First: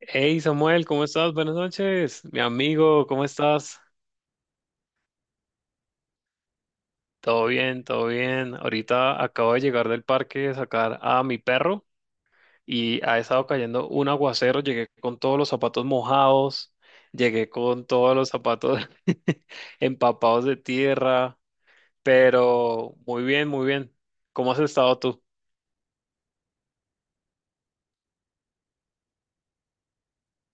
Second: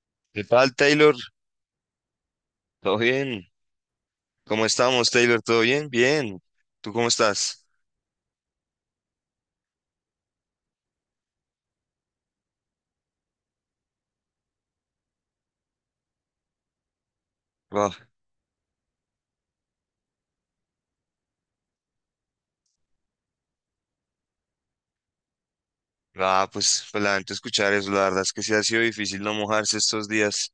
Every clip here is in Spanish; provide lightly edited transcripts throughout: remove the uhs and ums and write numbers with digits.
Hey ¿Qué tal, Samuel, ¿cómo Taylor? estás? Buenas noches, mi ¿Todo amigo, ¿cómo bien? estás? ¿Cómo estamos, Taylor? ¿Todo bien? Bien. ¿Tú cómo Todo estás? bien, todo bien. Ahorita acabo de llegar del parque a sacar a mi perro y ha estado cayendo un aguacero. Llegué con todos los zapatos mojados, llegué con Wow. todos los zapatos empapados de tierra, pero muy bien, muy bien. ¿Cómo has estado tú? Ah, pues lamento escuchar eso. La verdad es que sí ha sido difícil no mojarse estos días.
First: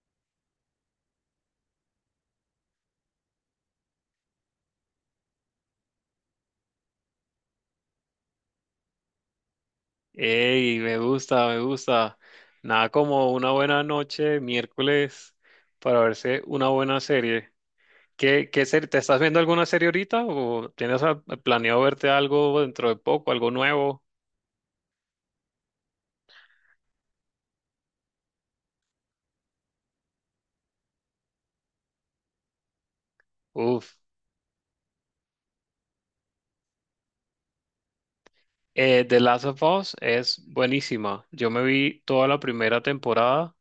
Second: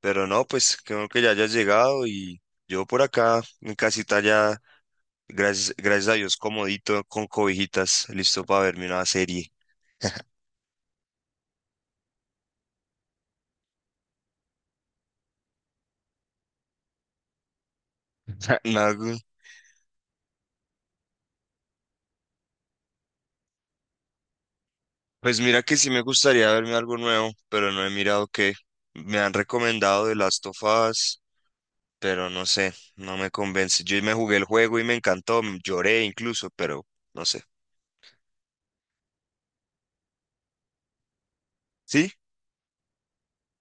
Pero no, pues creo que ya hayas llegado y yo por acá, en casita ya, gracias a Dios, comodito, con cobijitas, listo para verme una serie. Hey, me gusta, me gusta. Nada como una buena noche, miércoles, para verse una buena serie. ¿Qué, qué serie? ¿Te Algo- estás viendo alguna serie ahorita o tienes planeado verte algo dentro de poco, algo nuevo? Pues mira que sí me gustaría verme algo nuevo, pero no he mirado qué. Me han recomendado The Last of Us, pero no sé, no me convence. Uf. Yo me jugué el juego y me encantó, lloré incluso, pero no sé. The Last of Us es buenísima. Yo me vi Sí, toda la primera temporada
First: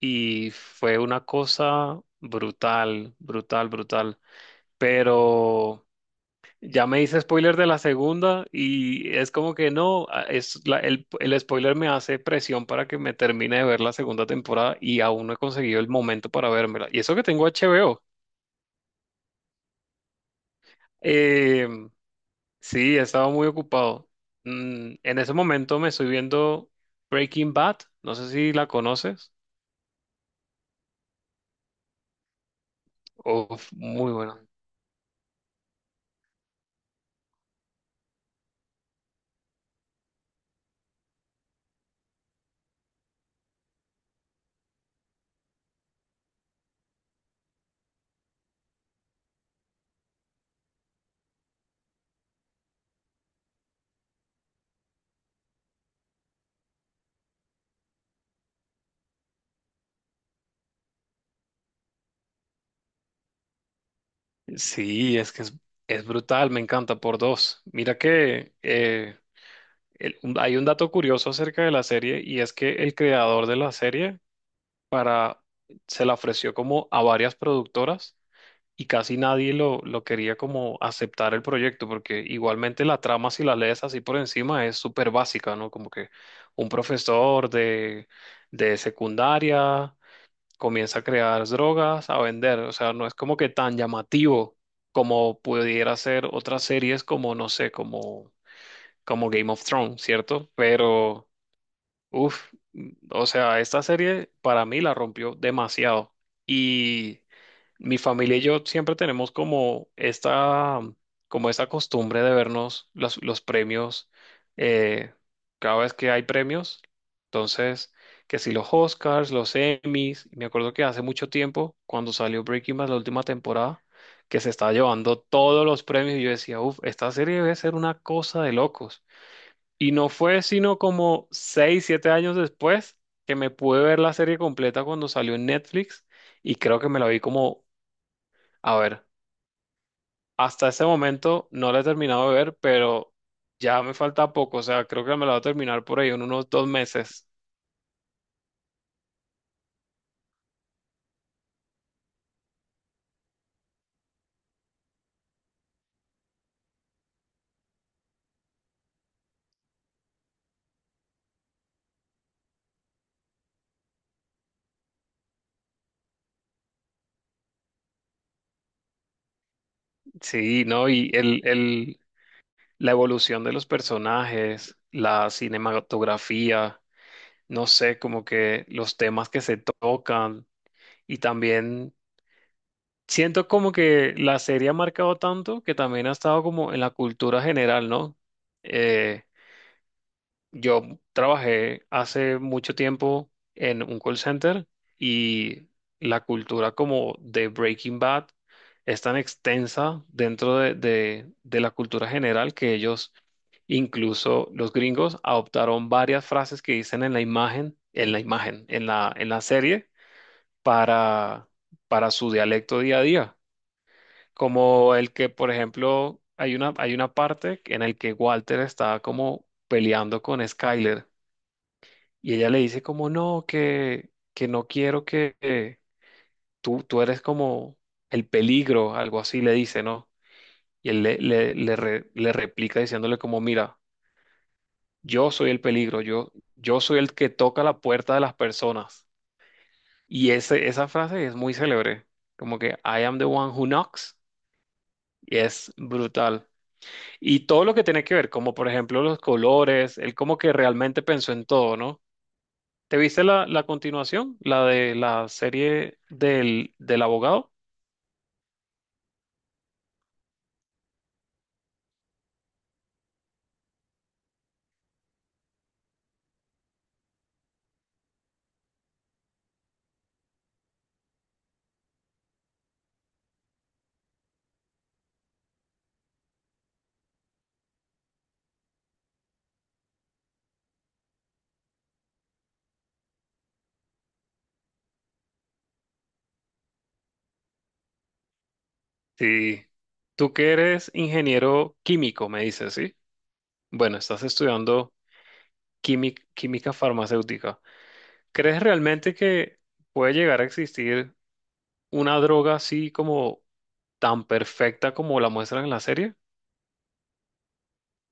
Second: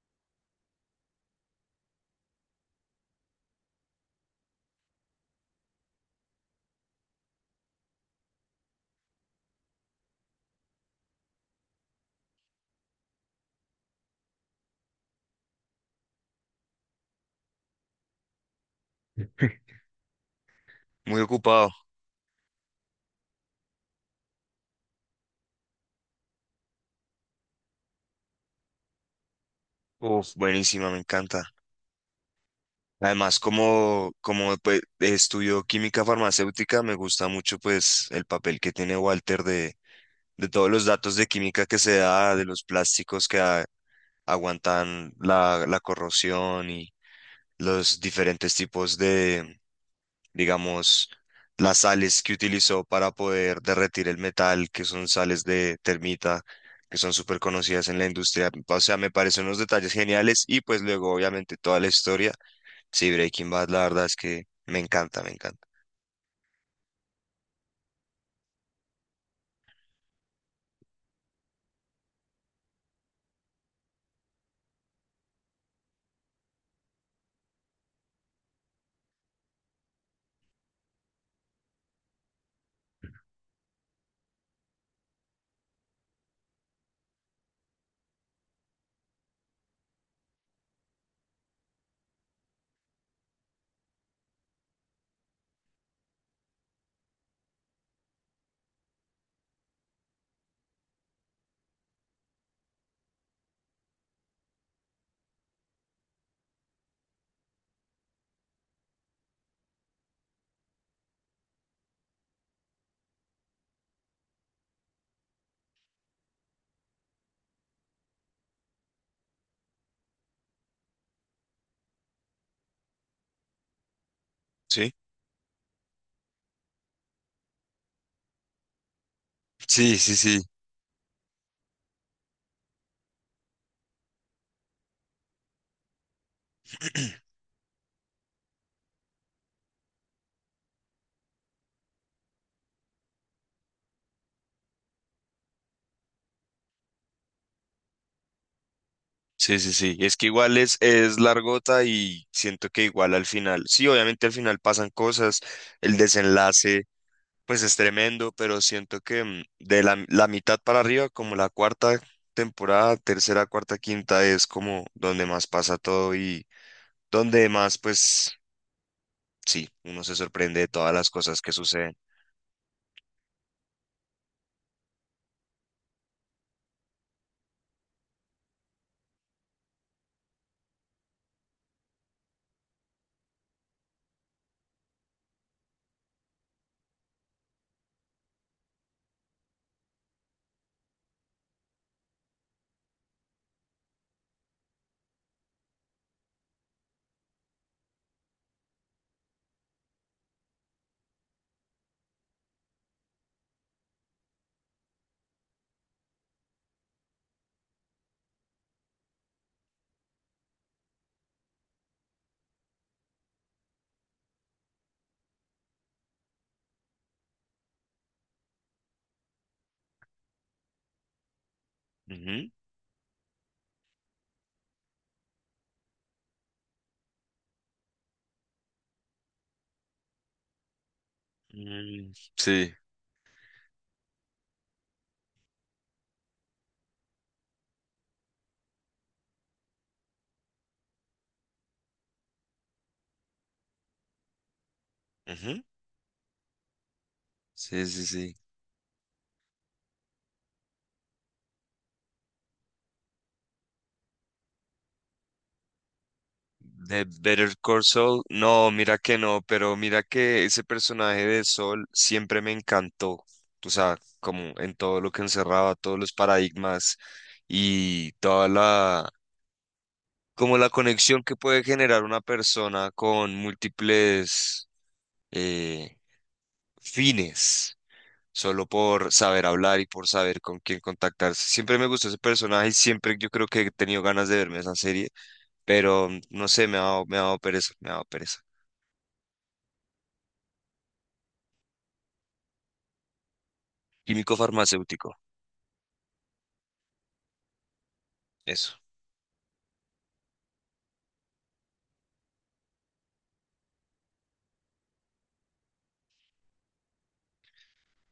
y fue una cosa brutal, brutal, brutal. Pero ya me hice spoiler de la segunda y es como que no, el spoiler me hace presión para que me termine de ver la segunda temporada y aún no he conseguido el momento para vérmela. Y eso que tengo HBO. muy Eh, ocupado. sí, he estado muy ocupado. En ese momento me estoy viendo Breaking Bad. No sé si la conoces. Uf, buenísima, me encanta. Además, Uf, como, muy buena. como pues, estudio química farmacéutica, me gusta mucho pues el papel que tiene Walter de todos los datos de química que se da, de los plásticos que aguantan la corrosión y los diferentes tipos de, digamos, las sales que utilizó para poder derretir el metal, que son sales de termita, que son súper conocidas en la industria. O sea, me parecen unos detalles geniales y pues luego, obviamente, toda la historia. Sí, Breaking Bad, la verdad es que me Sí, encanta, me es que es, encanta. es brutal, me encanta por dos. Mira que hay un dato curioso acerca de la serie y es que el creador de la serie para, se la ofreció como a varias productoras y casi nadie lo quería como aceptar el proyecto, porque igualmente la trama, si la lees así por encima, es súper básica, ¿no? Como que un profesor de secundaria comienza a crear drogas, a vender, o sea, no es como que tan llamativo como pudiera ser otras series como, no sé, como Game of Thrones, ¿cierto? Pero... Uf, o sea, esta serie para mí la rompió demasiado. Y mi familia y yo siempre tenemos como esta costumbre de vernos los premios, eh, cada vez que hay premios. Entonces, que si los Oscars, los Emmys, me acuerdo que hace mucho tiempo, cuando salió Breaking Bad la última temporada, que se estaba Sí, llevando todos los premios, y yo decía, uf, esta serie debe ser una cosa de locos. Y sí, no sí, sí. fue sino como 6, 7 años después que me pude ver la serie completa cuando salió en Netflix y creo que me la vi como, a ver, hasta ese momento no la he terminado de ver, pero ya me falta poco, o sea, creo que me la voy a terminar por ahí en unos 2 meses. Sí, sí, sí. Es que igual es largota y siento que igual al final, sí, obviamente al final pasan cosas, el desenlace pues es tremendo, pero siento que mm, de la mitad para arriba, como la cuarta temporada, tercera, cuarta, quinta, es como donde más pasa todo y donde más, pues sí, uno se sorprende Sí, de ¿no? todas las Y cosas que suceden. La evolución de los personajes, la cinematografía, no sé, como que los temas que se tocan y también siento como que la serie ha marcado tanto que también ha estado como en la cultura general, ¿no? Eh, yo trabajé hace mucho tiempo en un call center y la cultura como de Breaking Bad es tan extensa dentro de la cultura general que ellos, incluso los gringos, adoptaron varias frases que dicen en la imagen, en la imagen, en la serie para, para su dialecto día a día como el que, por ejemplo, hay una parte en el que Walter está como peleando con Skyler y Ujú. ella le dice como, no, que no quiero que tú eres como el peligro, algo así le dice, ¿no? Y él le, le, le, re- Mm, le sí, replica diciéndole como, mira, yo soy el peligro, yo soy el que toca la puerta de las personas. Y ese, esa frase es muy célebre, como que I am the one who knocks, y ujú. es brutal. Y todo lo Sí, que tiene sí, que ver, sí. como por ejemplo los colores, él como que realmente pensó en todo, ¿no? ¿Te viste la continuación? La de la serie del De Better abogado. Call Saul, no, mira que no, pero mira que ese personaje de Sol siempre me encantó. O sea, como en todo lo que encerraba, todos los paradigmas y toda la, como la conexión que puede generar una persona con múltiples, eh, fines, solo por saber hablar y por saber con quién contactarse. Siempre me gustó ese personaje y siempre yo creo que he tenido ganas de verme esa serie, pero no sé, me ha dado pereza, me ha dado pereza. Sí. Tú que eres ingeniero químico, me dices, ¿sí? Bueno, estás Químico estudiando farmacéutico, química, química farmacéutica. ¿Crees eso. realmente que puede llegar a existir una droga así como tan perfecta como la muestran en la serie?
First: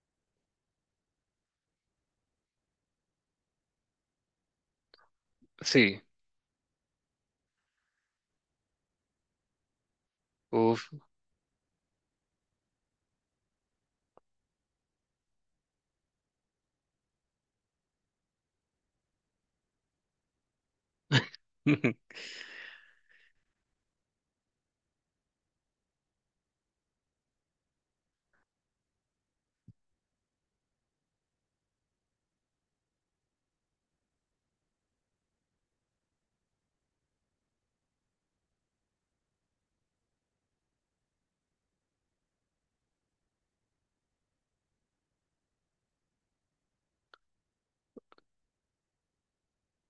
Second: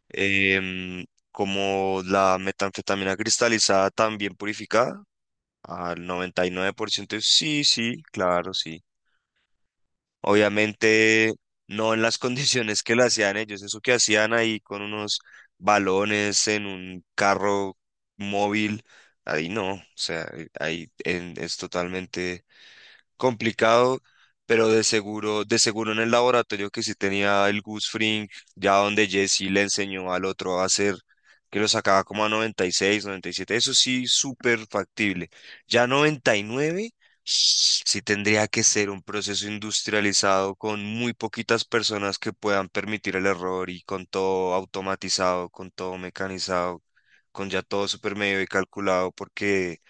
Em, Como la metanfetamina cristalizada, también purificada, Sí. al 99%, sí, sí, claro, sí. Uf. Obviamente no en las condiciones que la hacían ellos, eso que hacían ahí con unos balones en un carro móvil, ahí no, o sea, es totalmente complicado, pero de seguro en el laboratorio que sí tenía el Gus Fring, ya donde Jesse le enseñó al otro a hacer, que lo sacaba como a 96, 97, eso sí, súper factible. Ya 99, sí tendría que ser un proceso industrializado con muy poquitas personas que puedan permitir el error y con todo automatizado, con todo mecanizado, con ya todo súper medio y calculado, porque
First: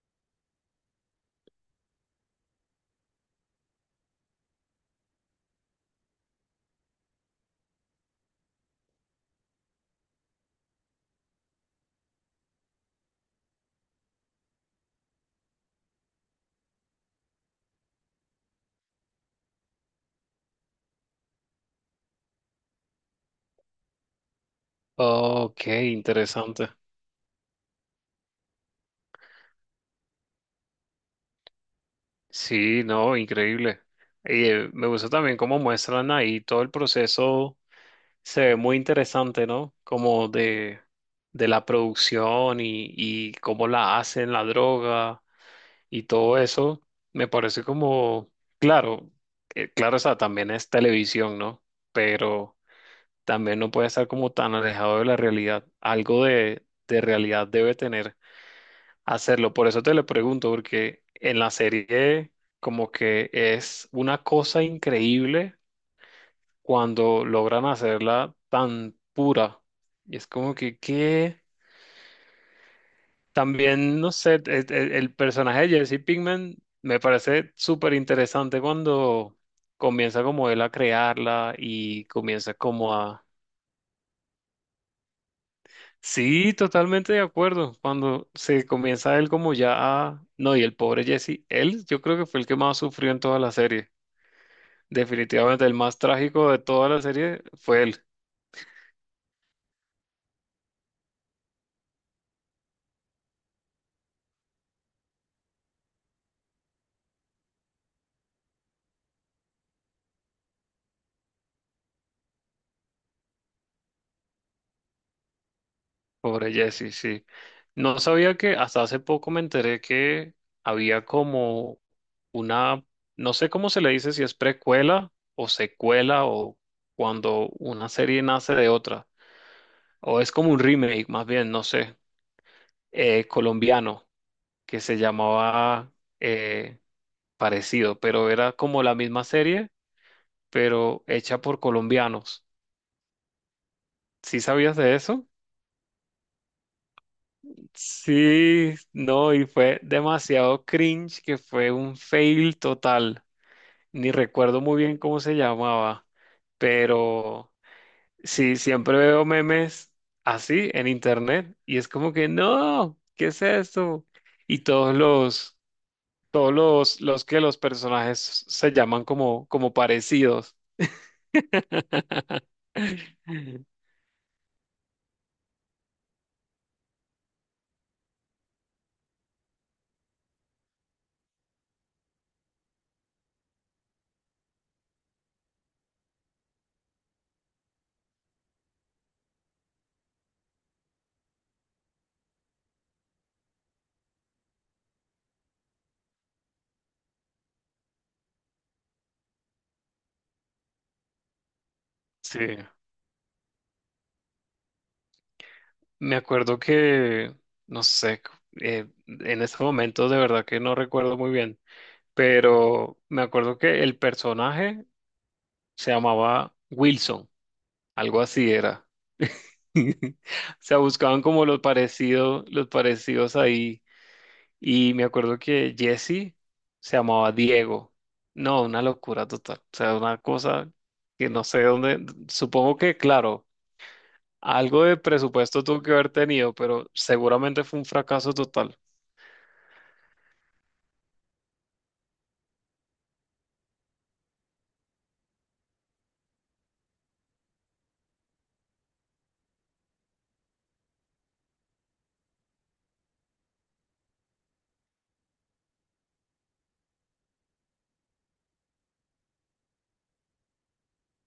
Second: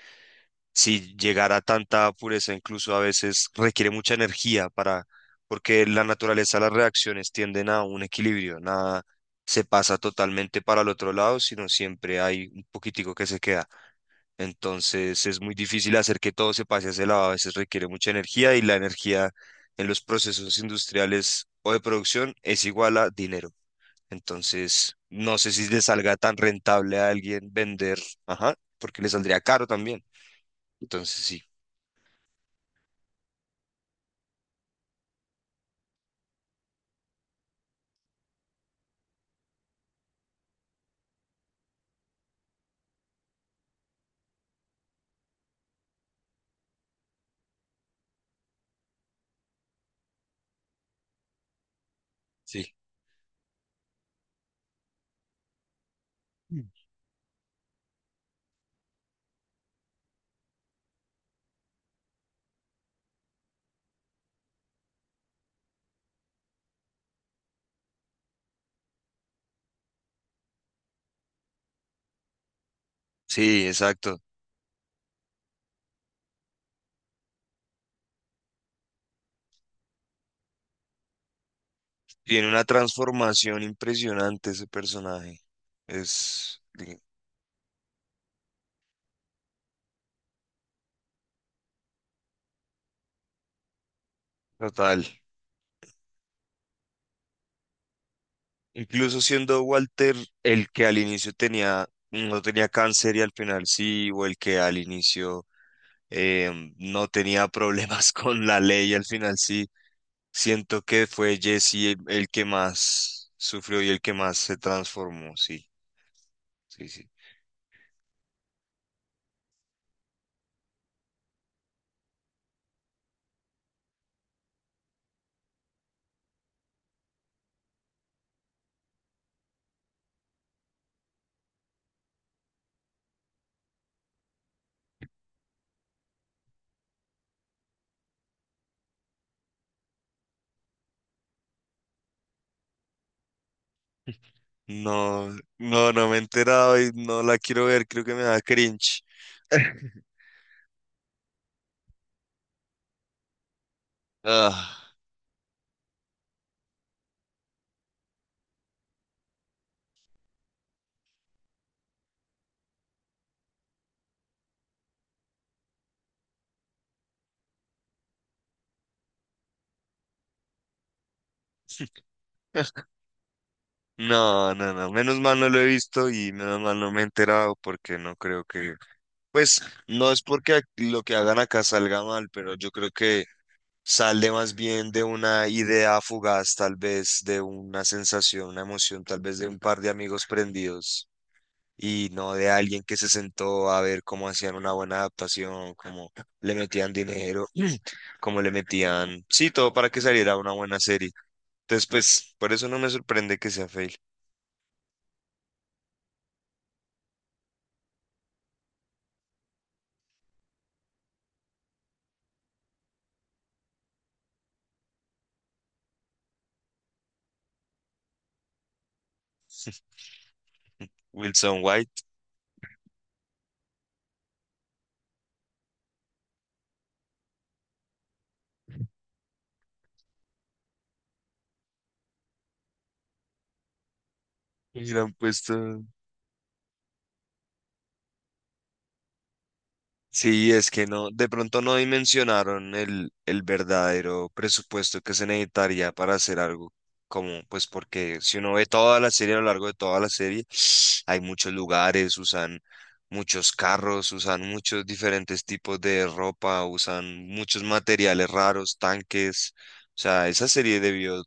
si llegar a tanta pureza, incluso a veces requiere mucha energía para, porque la naturaleza, de las reacciones tienden a un equilibrio, nada se pasa totalmente para el otro lado, sino siempre hay un poquitico que se queda. Entonces es muy difícil hacer que todo se pase a ese lado, a veces requiere mucha energía y la energía en los procesos industriales o de producción es igual a dinero. Entonces, no sé Ok, si le salga tan interesante. rentable a alguien vender, ajá, porque le saldría caro también. Entonces, sí. Sí, no, increíble. Y me gusta también cómo muestran ahí todo el proceso, se ve muy interesante, ¿no? Como de la producción y cómo la hacen, la droga y todo eso. Me parece como, claro, claro, o sea, también es televisión, ¿no? Pero Sí. también no puede estar como tan alejado de la realidad. Algo de realidad debe tener hacerlo. Por eso te lo pregunto, porque en la serie como que es una cosa increíble cuando logran hacerla tan pura. Y es como que, ¿qué? Sí, También, no exacto. sé, personaje de Jesse Pinkman me parece súper interesante cuando comienza como él a crearla y Tiene comienza una como a. transformación impresionante ese personaje. Sí, Es di- totalmente de acuerdo. Cuando se comienza él como ya a... No, y el pobre Jesse, él yo creo que fue el que más sufrió en toda la serie. Total. Definitivamente el más trágico de toda la serie fue él, Incluso siendo Walter el que al inicio tenía, no tenía cáncer y al final sí, o el que al inicio, no tenía problemas con la ley y al final sí. Siento que fue Jesse el que más sufrió y el que más se transformó, sí, pobre sí, Jesse, sí. sí. No sabía que hasta hace poco me enteré que había como una... No sé cómo se le dice si es precuela o secuela o cuando una serie nace de otra. O es como un remake, más bien, no sé. Colombiano. Que se llamaba, eh, parecido, pero era como la misma serie, pero hecha por colombianos. ¿Sí sabías de eso? No, no, no me he enterado y no la quiero ver, creo que me da Sí, cringe. no, y fue demasiado cringe que fue un fail total. Ni recuerdo muy Ah. bien cómo se llamaba, pero sí, siempre veo memes así en internet y es como que no, ¿qué es eso? Y todos los que los personajes se llaman como, como parecidos. No, no, no, menos mal no lo he visto y menos mal no me he enterado porque no creo que, pues no es porque lo que hagan acá salga mal, pero yo creo que sale más bien de una idea fugaz, tal vez de una sensación, una emoción, tal vez de un par de amigos prendidos y no de alguien que se sentó a ver cómo hacían una buena adaptación, cómo le metían dinero, cómo le metían, sí, todo para que saliera una buena serie. Entonces, pues por Sí, eso no me sorprende que sea fake. me acuerdo que, no sé, en este momento de verdad que no recuerdo muy bien, pero me acuerdo que el personaje se llamaba Wilson, algo así era. O sea, buscaban como Wilson White, los parecidos ahí. Y me acuerdo que Jesse se llamaba Diego. No, una locura total. O sea, una cosa que no sé dónde. Supongo que, claro, algo y de le han presupuesto puesto. tuvo que haber tenido, pero seguramente fue un fracaso total. Sí, es que no, de pronto no dimensionaron el verdadero presupuesto que se necesitaría para hacer algo como, pues porque si uno ve toda la serie, a lo largo de toda la serie, hay muchos lugares, usan muchos carros, usan muchos diferentes tipos de ropa, usan muchos materiales raros, tanques. O sea, esa serie debió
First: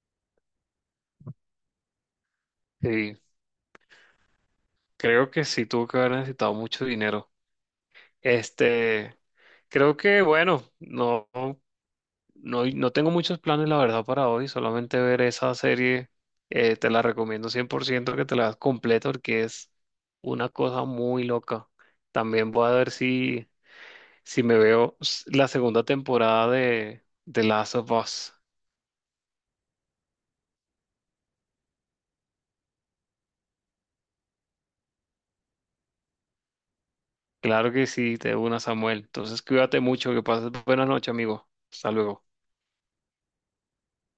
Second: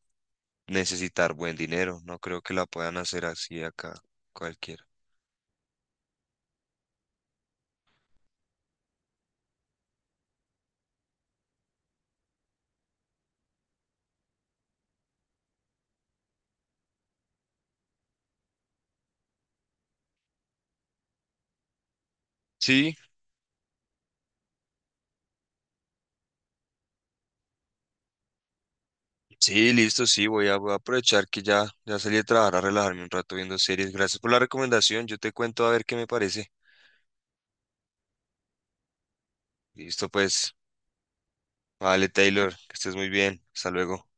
necesitar buen dinero, no creo que la puedan Sí, hacer así acá cualquiera. creo que sí tuvo que haber necesitado mucho dinero. Este, creo que, bueno, no. No, y no tengo muchos planes, la verdad, para hoy. Solamente ver esa serie. Te la recomiendo 100% que te la veas completa porque es una cosa muy loca. También voy a ver Sí. si, me veo la segunda temporada de Last of Us. Sí, listo, sí, voy a aprovechar que ya, ya salí de trabajar a relajarme un rato viendo series. Gracias por la recomendación, yo te cuento a ver qué me parece. Claro que sí, te una, Samuel. Entonces, cuídate Listo, mucho. Que pases pues, buenas noches amigo. Hasta vale, luego. Taylor, que estés muy bien, hasta luego.